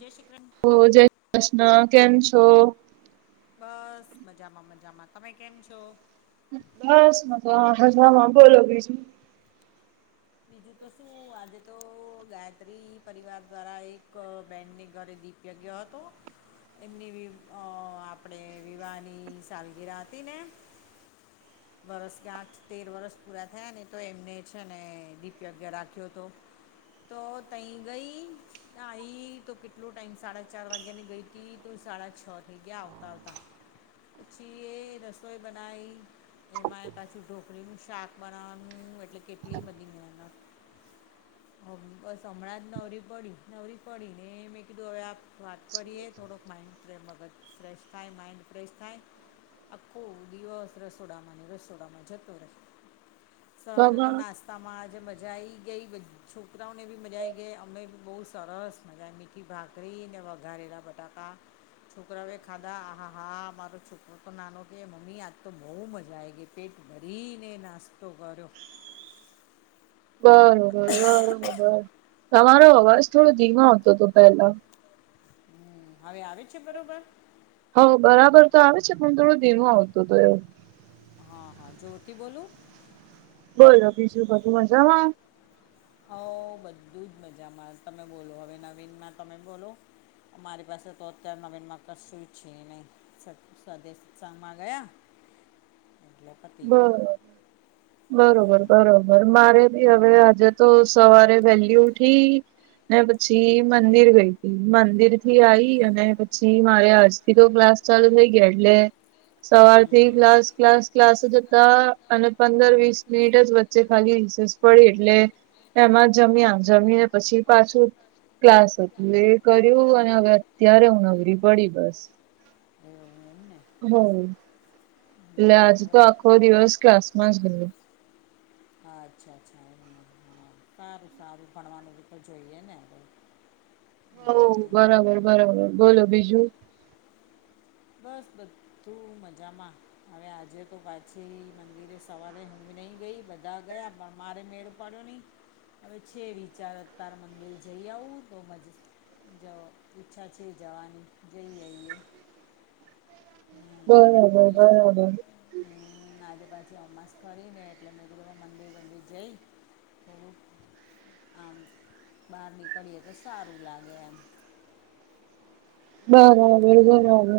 જે શ્રી કૃષ્ણ ઓ જય કૃષ્ણ કેમ છો? બસ મજામાં મજામાં તમે કેમ છો બસ મજામાં મજામાં બોલો બીજું બીજું તો શું આજે તો ગાયત્રી પરિવાર દ્વારા એક બેન ના ઘરે દી યજ્ઞ હતો એમની વિવ અ આપણે વિવાહની સાલગીરા હતી ને વરસ ગાઠ તેર વરસ પૂરા થયા ને તો એમને છે ને દીપ યગ્ય રાખ્યો હતો તો તહી ગઈ નાઈ તો કેટલો ટાઈમ સાડા ચાર વાગ્યા ની ગઈ હતી તો સાડા છ થઈ ગયા આવતા આવતા પછી એ રસોઈ બનાઈ એમાં એ પાછું ઢોકળીનું શાક બનાવવાનું એટલે કેટલીય બધી મહેનત હ બસ હમણાં જ નવરી પડી નવરી પડી ને એ મેં કીધું હવે આપ વાત કરીએ થોડોક માઈન્ડ જે મગજ ફ્રેશ થાય માઇન્ડ ફ્રેશ થાય આખું દિવસ રસોડામાં ને રસોડામાં જતો રહે સવારે તમા તો નાસ્તામાં જ જે મજા આવી ગઈ બધી છોકરાઓને બી મજા આવી ગઈ અમે બી બહુ સરસ મજા મિત આખી ભાકરી ને વઘારેલા બટાકા છોકરાઓ ખાધા હા હા મારો છોક તો નાનો કહે મમ્મી આજ તો બહુ મજા આવી ગઈ પેટ ભરીને નાસ્તો કર્યો. બરોબર બરોબર બરોબર તમારો અવાજ થોડો ધીમો આવતો હતો પેલા હમ્મ હવે આવે છે બરોબર. હઓ બરાબર તો આવે છે પણ થોડો ધીમો આવતો હતો એવુ હા હા જોરથી બોલું બોલો બીજું બધું મજામાં હઓ બધું જ મજામાં તમે બોલો હવે નવીનમાં તમે બોલો. અમારી પાસે તો અત્યારે નવીનમાં કશું છે નહીં. સ સ્વદેશ સાં ગમાં ગયા. એટલે પતી બ ગયું બરોબર. હમ બરોબર મારે ભી હવે આજે તો સવારે વહેલી ઉઠી ને પછી મંદિર ગઈ તી મંદિર થી આઈ અને પછી મારે આજ કીધું ક્લાસ ચાલુ થઈ ગયા એટલે સવારથી ક્લાસ ક્લાસ ક્લાસ તો જતા અને પંદર વીસ મિનિટ જ વચ્ચે ખાલી રીસેસ પડી એટલે એમાં જમીયા જમીને પછી પાછું ક્લાસ હતું એ કર્યું અને હવે અત્યારે હું નવરી પડી બસ. એવું એમ ને હમ્મ. એટલે આજ હમ તો આખો દિવસ ક્લાસ માં જ ગયો. હા અચ્છા અચ્છા એ સારું સારું ભણવાનું બી જોઈએ ને. હઓ હમ બરાબર બરાબર બોલો બીજું બસ બધું મજામાં હવે આજે તો પાછી મંદિરે સવારે હું એ નહી ગઈ બધા ગયા પણ મારે મેળ પડયો નહી હવે છે વિચાર અતાર મંદિર જઈ આવું તો મજા જ ઇચ્છા છે જવાની તો જઈ આઈયે. બરાબ બરાબર હમ્મ આજે પાછી અમાસ કરીને એટલે મે કીધું મંદિર વંદિર જઈ આમ બહાર નીકળીયે તો સારું લાગે એમ હ [inaudible] બરાબર બરાબર.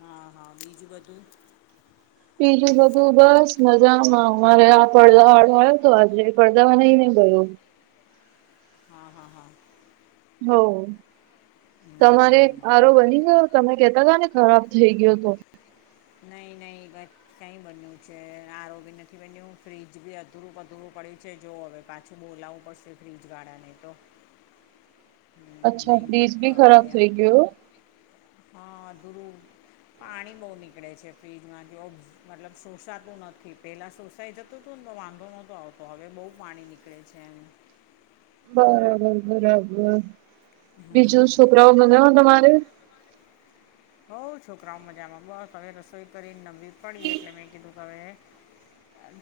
હા હા બીજું બધું બીજું બધું બસ મજામાં મારે આ પડદા વાડો આવયો તો આજે પડદાવા નઈ ને ગયો. હા હા હા. હવ તમારે હમ આરો બની ગયો તમે કેતા હતા ને ખરાબ થઈ ગયો તો. નઈ નઈ ભાઈ. કઈ બન્યું છે આરો બી નથી બન્યું ફ્રીજ બી અધરું પધુરું પડ્યું છે જો હવે. પાછું બોલાવવું પડશે ફ્રીજવાળાને તો. હમ, અચ્છા નહીં ફ્રીજ મેળ ભી ખરાબ થઈ ગયું એવું. હ અધૂરું પાણી બહુ નીકળે છે ફ્રીજમાં જે મતલબ શોષાતું નથી પેલા શોષાઈ જતું. તું તો વાંધો નહોતો આવતો હવે બહુ પાણી નીકળે છે એમ બરાબર બરાબર બીજું હમ છોકરાઓ મજા માં તમારે. હવ છોકરાઓ મજામાં બસ હવે રસોઈ કરીને નવરી પડી એટલે મેં કીધું હવે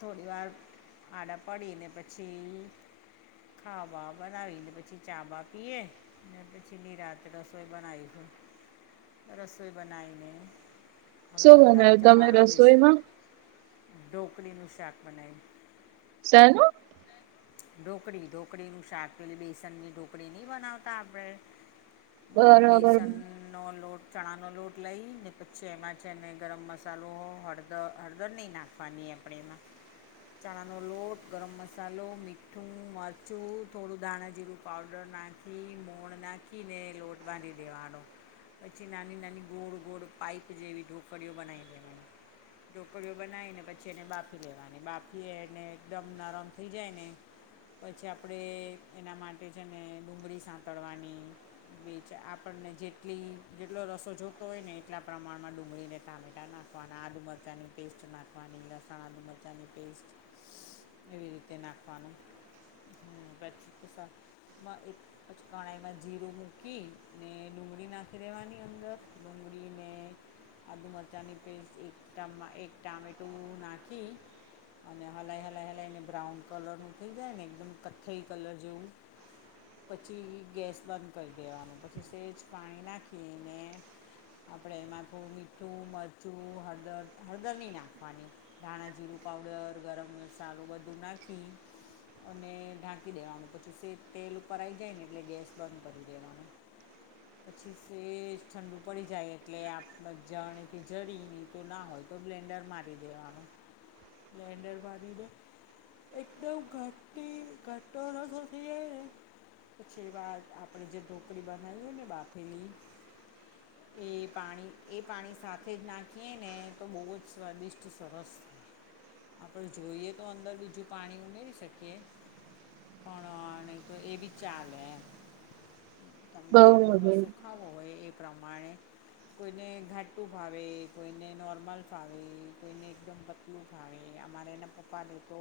થોડી વાર આડા પડી ને પછી ખાવા બાવા બનાવીને પછી ચા બા પીએ. ને પછી નિરાંતે રસોઈ બનાવીશું. રસોઈ બનાવીને હવે શું બધાને બનાવ્યું તમે જમાડવા બેસી રસોઈમાં ઢોકળી નું શાક બનાયું. શેનું. હ [inaudible] ઢોકળી ઢોકળીનું શાક પેલી બેસનની ઢોકળી નહી બનાવતા આપણે બરાબર બેસન નો લોટ ચણાનો લોટ લય ને પછી એમાં છે ને ગરમ મસાલો હળદર હળદર નહીં નાખ, નાખવાની આપણે એમાં, ચણાનો લોટ ગરમ મસાલો મીઠું મરચું થોડું દાણા જીરું પાવડર, નાખીને, મોણ નાખીને લોટ બાંધ દેવાનો, પછી નાની નાની ગોળ ગોળ પાઈપ જેવી ઢોકળીઓ બનાવી, ઢોકળીઓ બનાવી ને પછી એને બાફી લેવાની બાફીને એકદમ નરમ થઈ જાય ને, પછી આપણેે એના માટેછે ને ડુંગળી સાતળવાની, બીચ આપણને જેટલી, જેટલો રસો જોતો હોય ને એટલા પ્રમાણમાં ડુંગળીને ટામેટા નાખવાના આદુ મરચાની પેસ્ટ નાખવાની, લસણ આદુ મરચાંની પેસ્ટ એવી રીતે નાખવાનું, હા બચી તો, માં એક કડાય એમાં જીરું મૂકી ને ડુંગળી નાખી, નાખી દેવાની અંદર ડુંગળી ને, આદુ મરચાંની પેસ્ટ એક એક ટામેટું નાખી, અને હલાઈ હલાઈ હલાઈને બ્રાઉન કલર નું થઇ જાય ને એકદમ કથ્થઈ કલર જેવું, પછી ગેસ બંધ કરી દેવાનું પછી સેજ પાણી નાખીને, આપણે એમાં થોડુ મીઠું મરચું હળદર હળદર નહી નાખવાની, ધાણાજીરું પાઉડર ગરમ મસાલો બધું નાખી, અને ઢાંકી દેવાનું પછી સેજ તેલ ઉપર આવી જાય ને એટલે ગેસ બંધ કરી દેવાનું., [inaudible] તે ઠંડુ પડી જાય એટલે આપ ઝારણીથી ઝરી તો ના હોય, તો બ્લેન્ડર મારી દેવાનું બ્લેન્ડર મારી ને, એકદમ ઘાટી ઘાટો રસો થઈ જાય ને, પછી એ બાદ આપડે જે ઢોકળી બનાવી હોય ને બાફેલી, એ પાણી એ પાણી સાથે જ નાખીએ ને તો બોવ જસ્વાદિષ્ટ સરસ, આપડે જોઈએ તો અંદર બીજું પાણી ઉમેરી શકીએ, પણ નહી તો એ બી ચાલે એમ તમને જેટલો બરાબર રસો, ખાવું હોય એ પ્રમાણે, કોઈને ઘાટું ભાવે કોઈને નોર્મલ ભાવે કોઈને એકદમ, બો ભાવે અમારે એના પપ્પાને તો,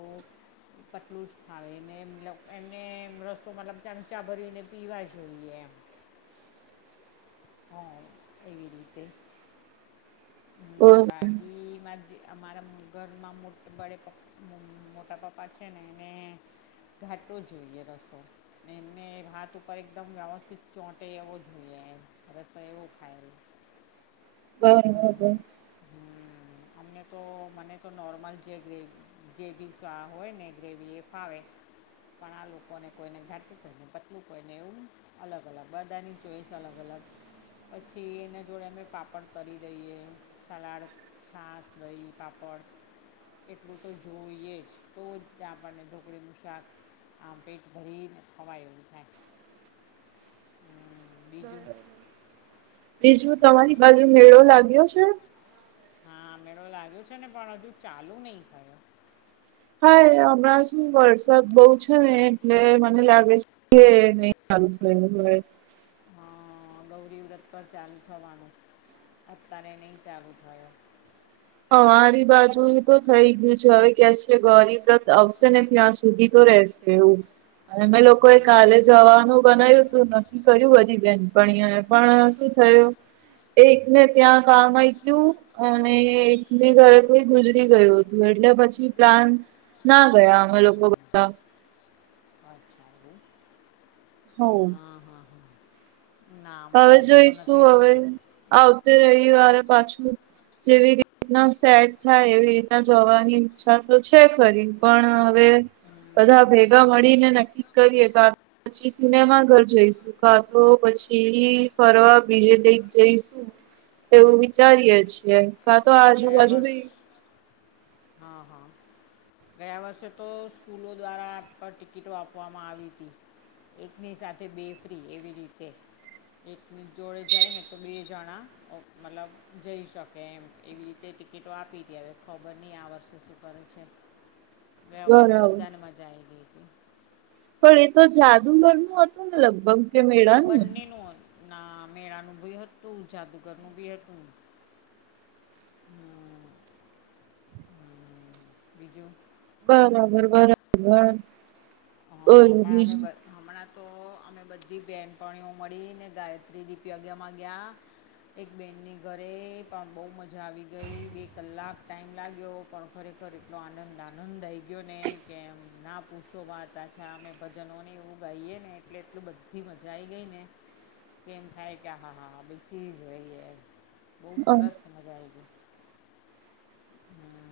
પતલું જ ભાવે એમને એમ મતલબ એમને રસો મતલબ ચમચા ભરીને પીવા જોઈએ એમ, હા એવી રીતે હમ, ઇ મારા જે મારા ઘરમાં મોટું પડે, મોટા પપ્પા છે ને એને ઘાટો જોઈએ રસો, ને એમને ભાત ઉપર એકદમ વ્યવસ્થિત ચોંટે એવો જોઈએ એમ, રસો એવો ખાય, હમ [unintelligible] હમ અમને તો મને તો નોર્મલ જે ગ્રેવી, જેવી હોય ને ગ્રેવી એ ફાવે, પણ આલોકોને કોઈને ઘાટું કોઈ ને પતલું કોઈ ને એવું, - અલગ અલગ બધાની ચોઈસ અલગ અલગ પછી એના જોડે અમે પાપડ, કરી દઈએ સલાડ છાસ દહી પાપડ, એટલું તો જોઈએ જ તો જ ત્યા આપણને ઢોકળીનું શાક, આપડે પેટ ભરીને ખવાય એવું થાય, બીજું હવે બીજું તમારી તમે બાજુ મેળો લાગ્યો છે? હા મેળો લાગ્યો છે ને પણ હજુ ચાલુ નઈ થયો. હા એ હમણાં શું વરસાદ બહુ છે ને એટલે મને લાગે એ નહી ચાલુ થયું હવે. હ.. ગૌરી વ્રત પર ચાલુ થવાનું, અત્યારે નઈ ચાલુ થયો. અમારી બાજુ તો થઈ ગયું છે હવે કે છે ગૌરી વ્રત આવશે ને ત્યાં સુધી તો રહશે. એવું અમે લોકો એ કાલે જવાનું બનાયુતું ન કર્યું બધી બેનપણીઓએ, પણ શું થયું એકને ત્યાં કામ આઈ ગયું અને એક ની ઘરે કોઈ ગુજરી ગયું હતું એટલે પછી પ્લાન ના ગયા અમે લોકો બધા. અચ્છા એમ. હવ. હા હા હા ના હવે અમારે હજુ તો જોઈશું નથી હવે નહીં આવતી રવીવારે પાછું જેવી રીતના સેટ થાય એવી રીતના જવાની ઈચ્છા તો છે ખરી પણ હવે [inaudible] બધા ભેગા મળીને નક્કી કરીએ કા પછી સિનેમા ઘર જઈશું કા તો પછી દિલ્હી ફરવા બીજે કઈ જઈશુ. એવું વિચારીએે છીએ. કા, તો આજુબાજુ બી અ હ.. ગયા વર્ષે તો સ્કૂલો દ્વારા ટિકિટો આપવામાં આવી હતી. એકની સાથે બે ફ્રી એવી રીતે. એકની જોડે જાય ને તો બે જણા મતલબ જઈ શકે એમ. એવી રીતે ટિકિટો આપી ગયા હવે ખબર નહી આ વર્ષે શું કરે છે. ગયા વર્ષે બરાબર બધાને મજા આવી ગઈતી. પણ એ તો જાદુગરનું હતું ને લગભગ? કે મેળાનું બંનેનું હતું ના મેળાનું બી હતું, જાદુગરનું બી હતું. હમ હમ. બીજું? બરાબર બરાબર. હ.. બોલો ના અમે બીજું બધ હમણાં તો અમે બધી બહેનપણીઓ મળી ને ગાયત્રી દીપ યજ્ઞમાં ગયા એક બેનની ઘરે પણ બહુ મજા આવી ગઈ. બે કલાક ટાઈમ લાગ્યો પણ ખરેખર એટલો આનંદ આનંદ આવી ગયો ને કે ના પૂછો વાત. પાછા અમે ભજનો ને એવું ગાઈએ ને એટલે એટલું બધી મજા આવી ગઈ ને કેમ એમ થાય કે આ હા હા બેસી જ રહીએ. બહુ સરસ મજા આયવી. હમ..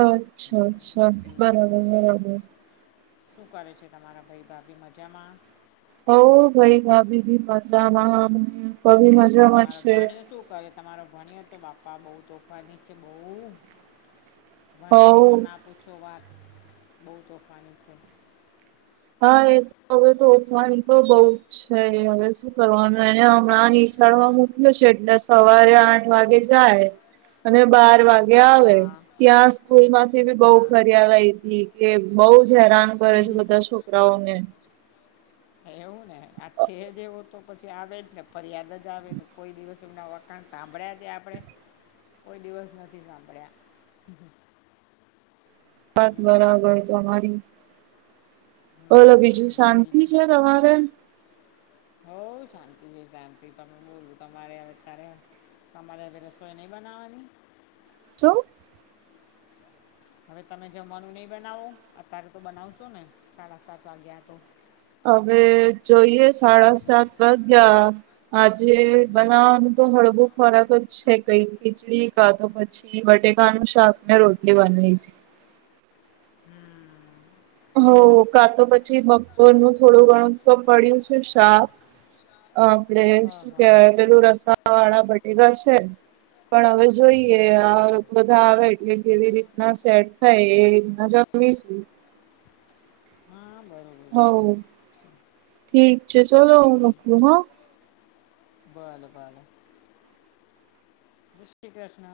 અચ્છા હમ અચ્છા. બીજું બરાબર બરાબર. શું કરે છે તમારા ભઈ ભાભી. મજામાં? હો ભાઈ ભાભી બી મજામાં [unintelligible] મજા તમારો ભાણિયો શું કરે? તમારો ભાણિયો તો બાપા બહુ તોફાની છે બહુ ભાણિયાની તો હો ના પૂછો વાત. બહુ તોફાની છે. હા એ હવે તો તોફાની બહુ જ છે હવે શું કરવાનું. એને હમણાં નિશાળમાં મૂક્ય છે એટલે સવારે આઠ વાગે જાય, અને બાર વાગે ગે આવે. હા ત્યાં સ્કૂલ માંથી બી બહુ હા ફરિયાદ આવીતી કે બહુ જ હેરાન કરે છે બધા છોકરાઓને. એવું ને આ છે જ એવો તો પછી આવે જ ને ફરિયાદ જ આવે કોઈ દિવસ એમ ના હોય વ કંઈ સાંભળ્યા છે આપડે કોઈ દિવસ નથી સાંભળ્યા વાત બરાબર હમ તમારી બોલો બીજું હમ શાંતિ છે તમારે હોઉ શાંતિ છે શાંતિ તમે બોલું તમારે અવે અત્તારે તમારે આજે રસોઈ નઈ બનાવવાની શું? હવે તમે જમવાનું નઈ બનાવો અત્તારે તો બનાવશો ને સાડા સાત વાગ્યા તો અવે જોઈએ સાડા સાત વાગ્યા આજે બનાવાનું તો હળવુ ખોરાક જ છે કકઈ ખીચડી કાં તો પછી બટેકાનું શાક ને રોટલી બનાઈશ હમ હોઉ કાં તો પછી બપોરનું થોડું ઘણુ તો પડ્યું છે શાક આપડે હા શું હા કેવાય પેલું રસાવાળા બટેકા છે પણ અવે જોઈએ આ હમ બધા આવે એટલે કેવી રીતના સેટ થાય એ રીતના જમીશું હાં બરો હોવ ઠીક છે ચલો હું ઠીક મૂકું હં ભલે ભલે [unintelligible] સ્ટી ક્રષ્ણ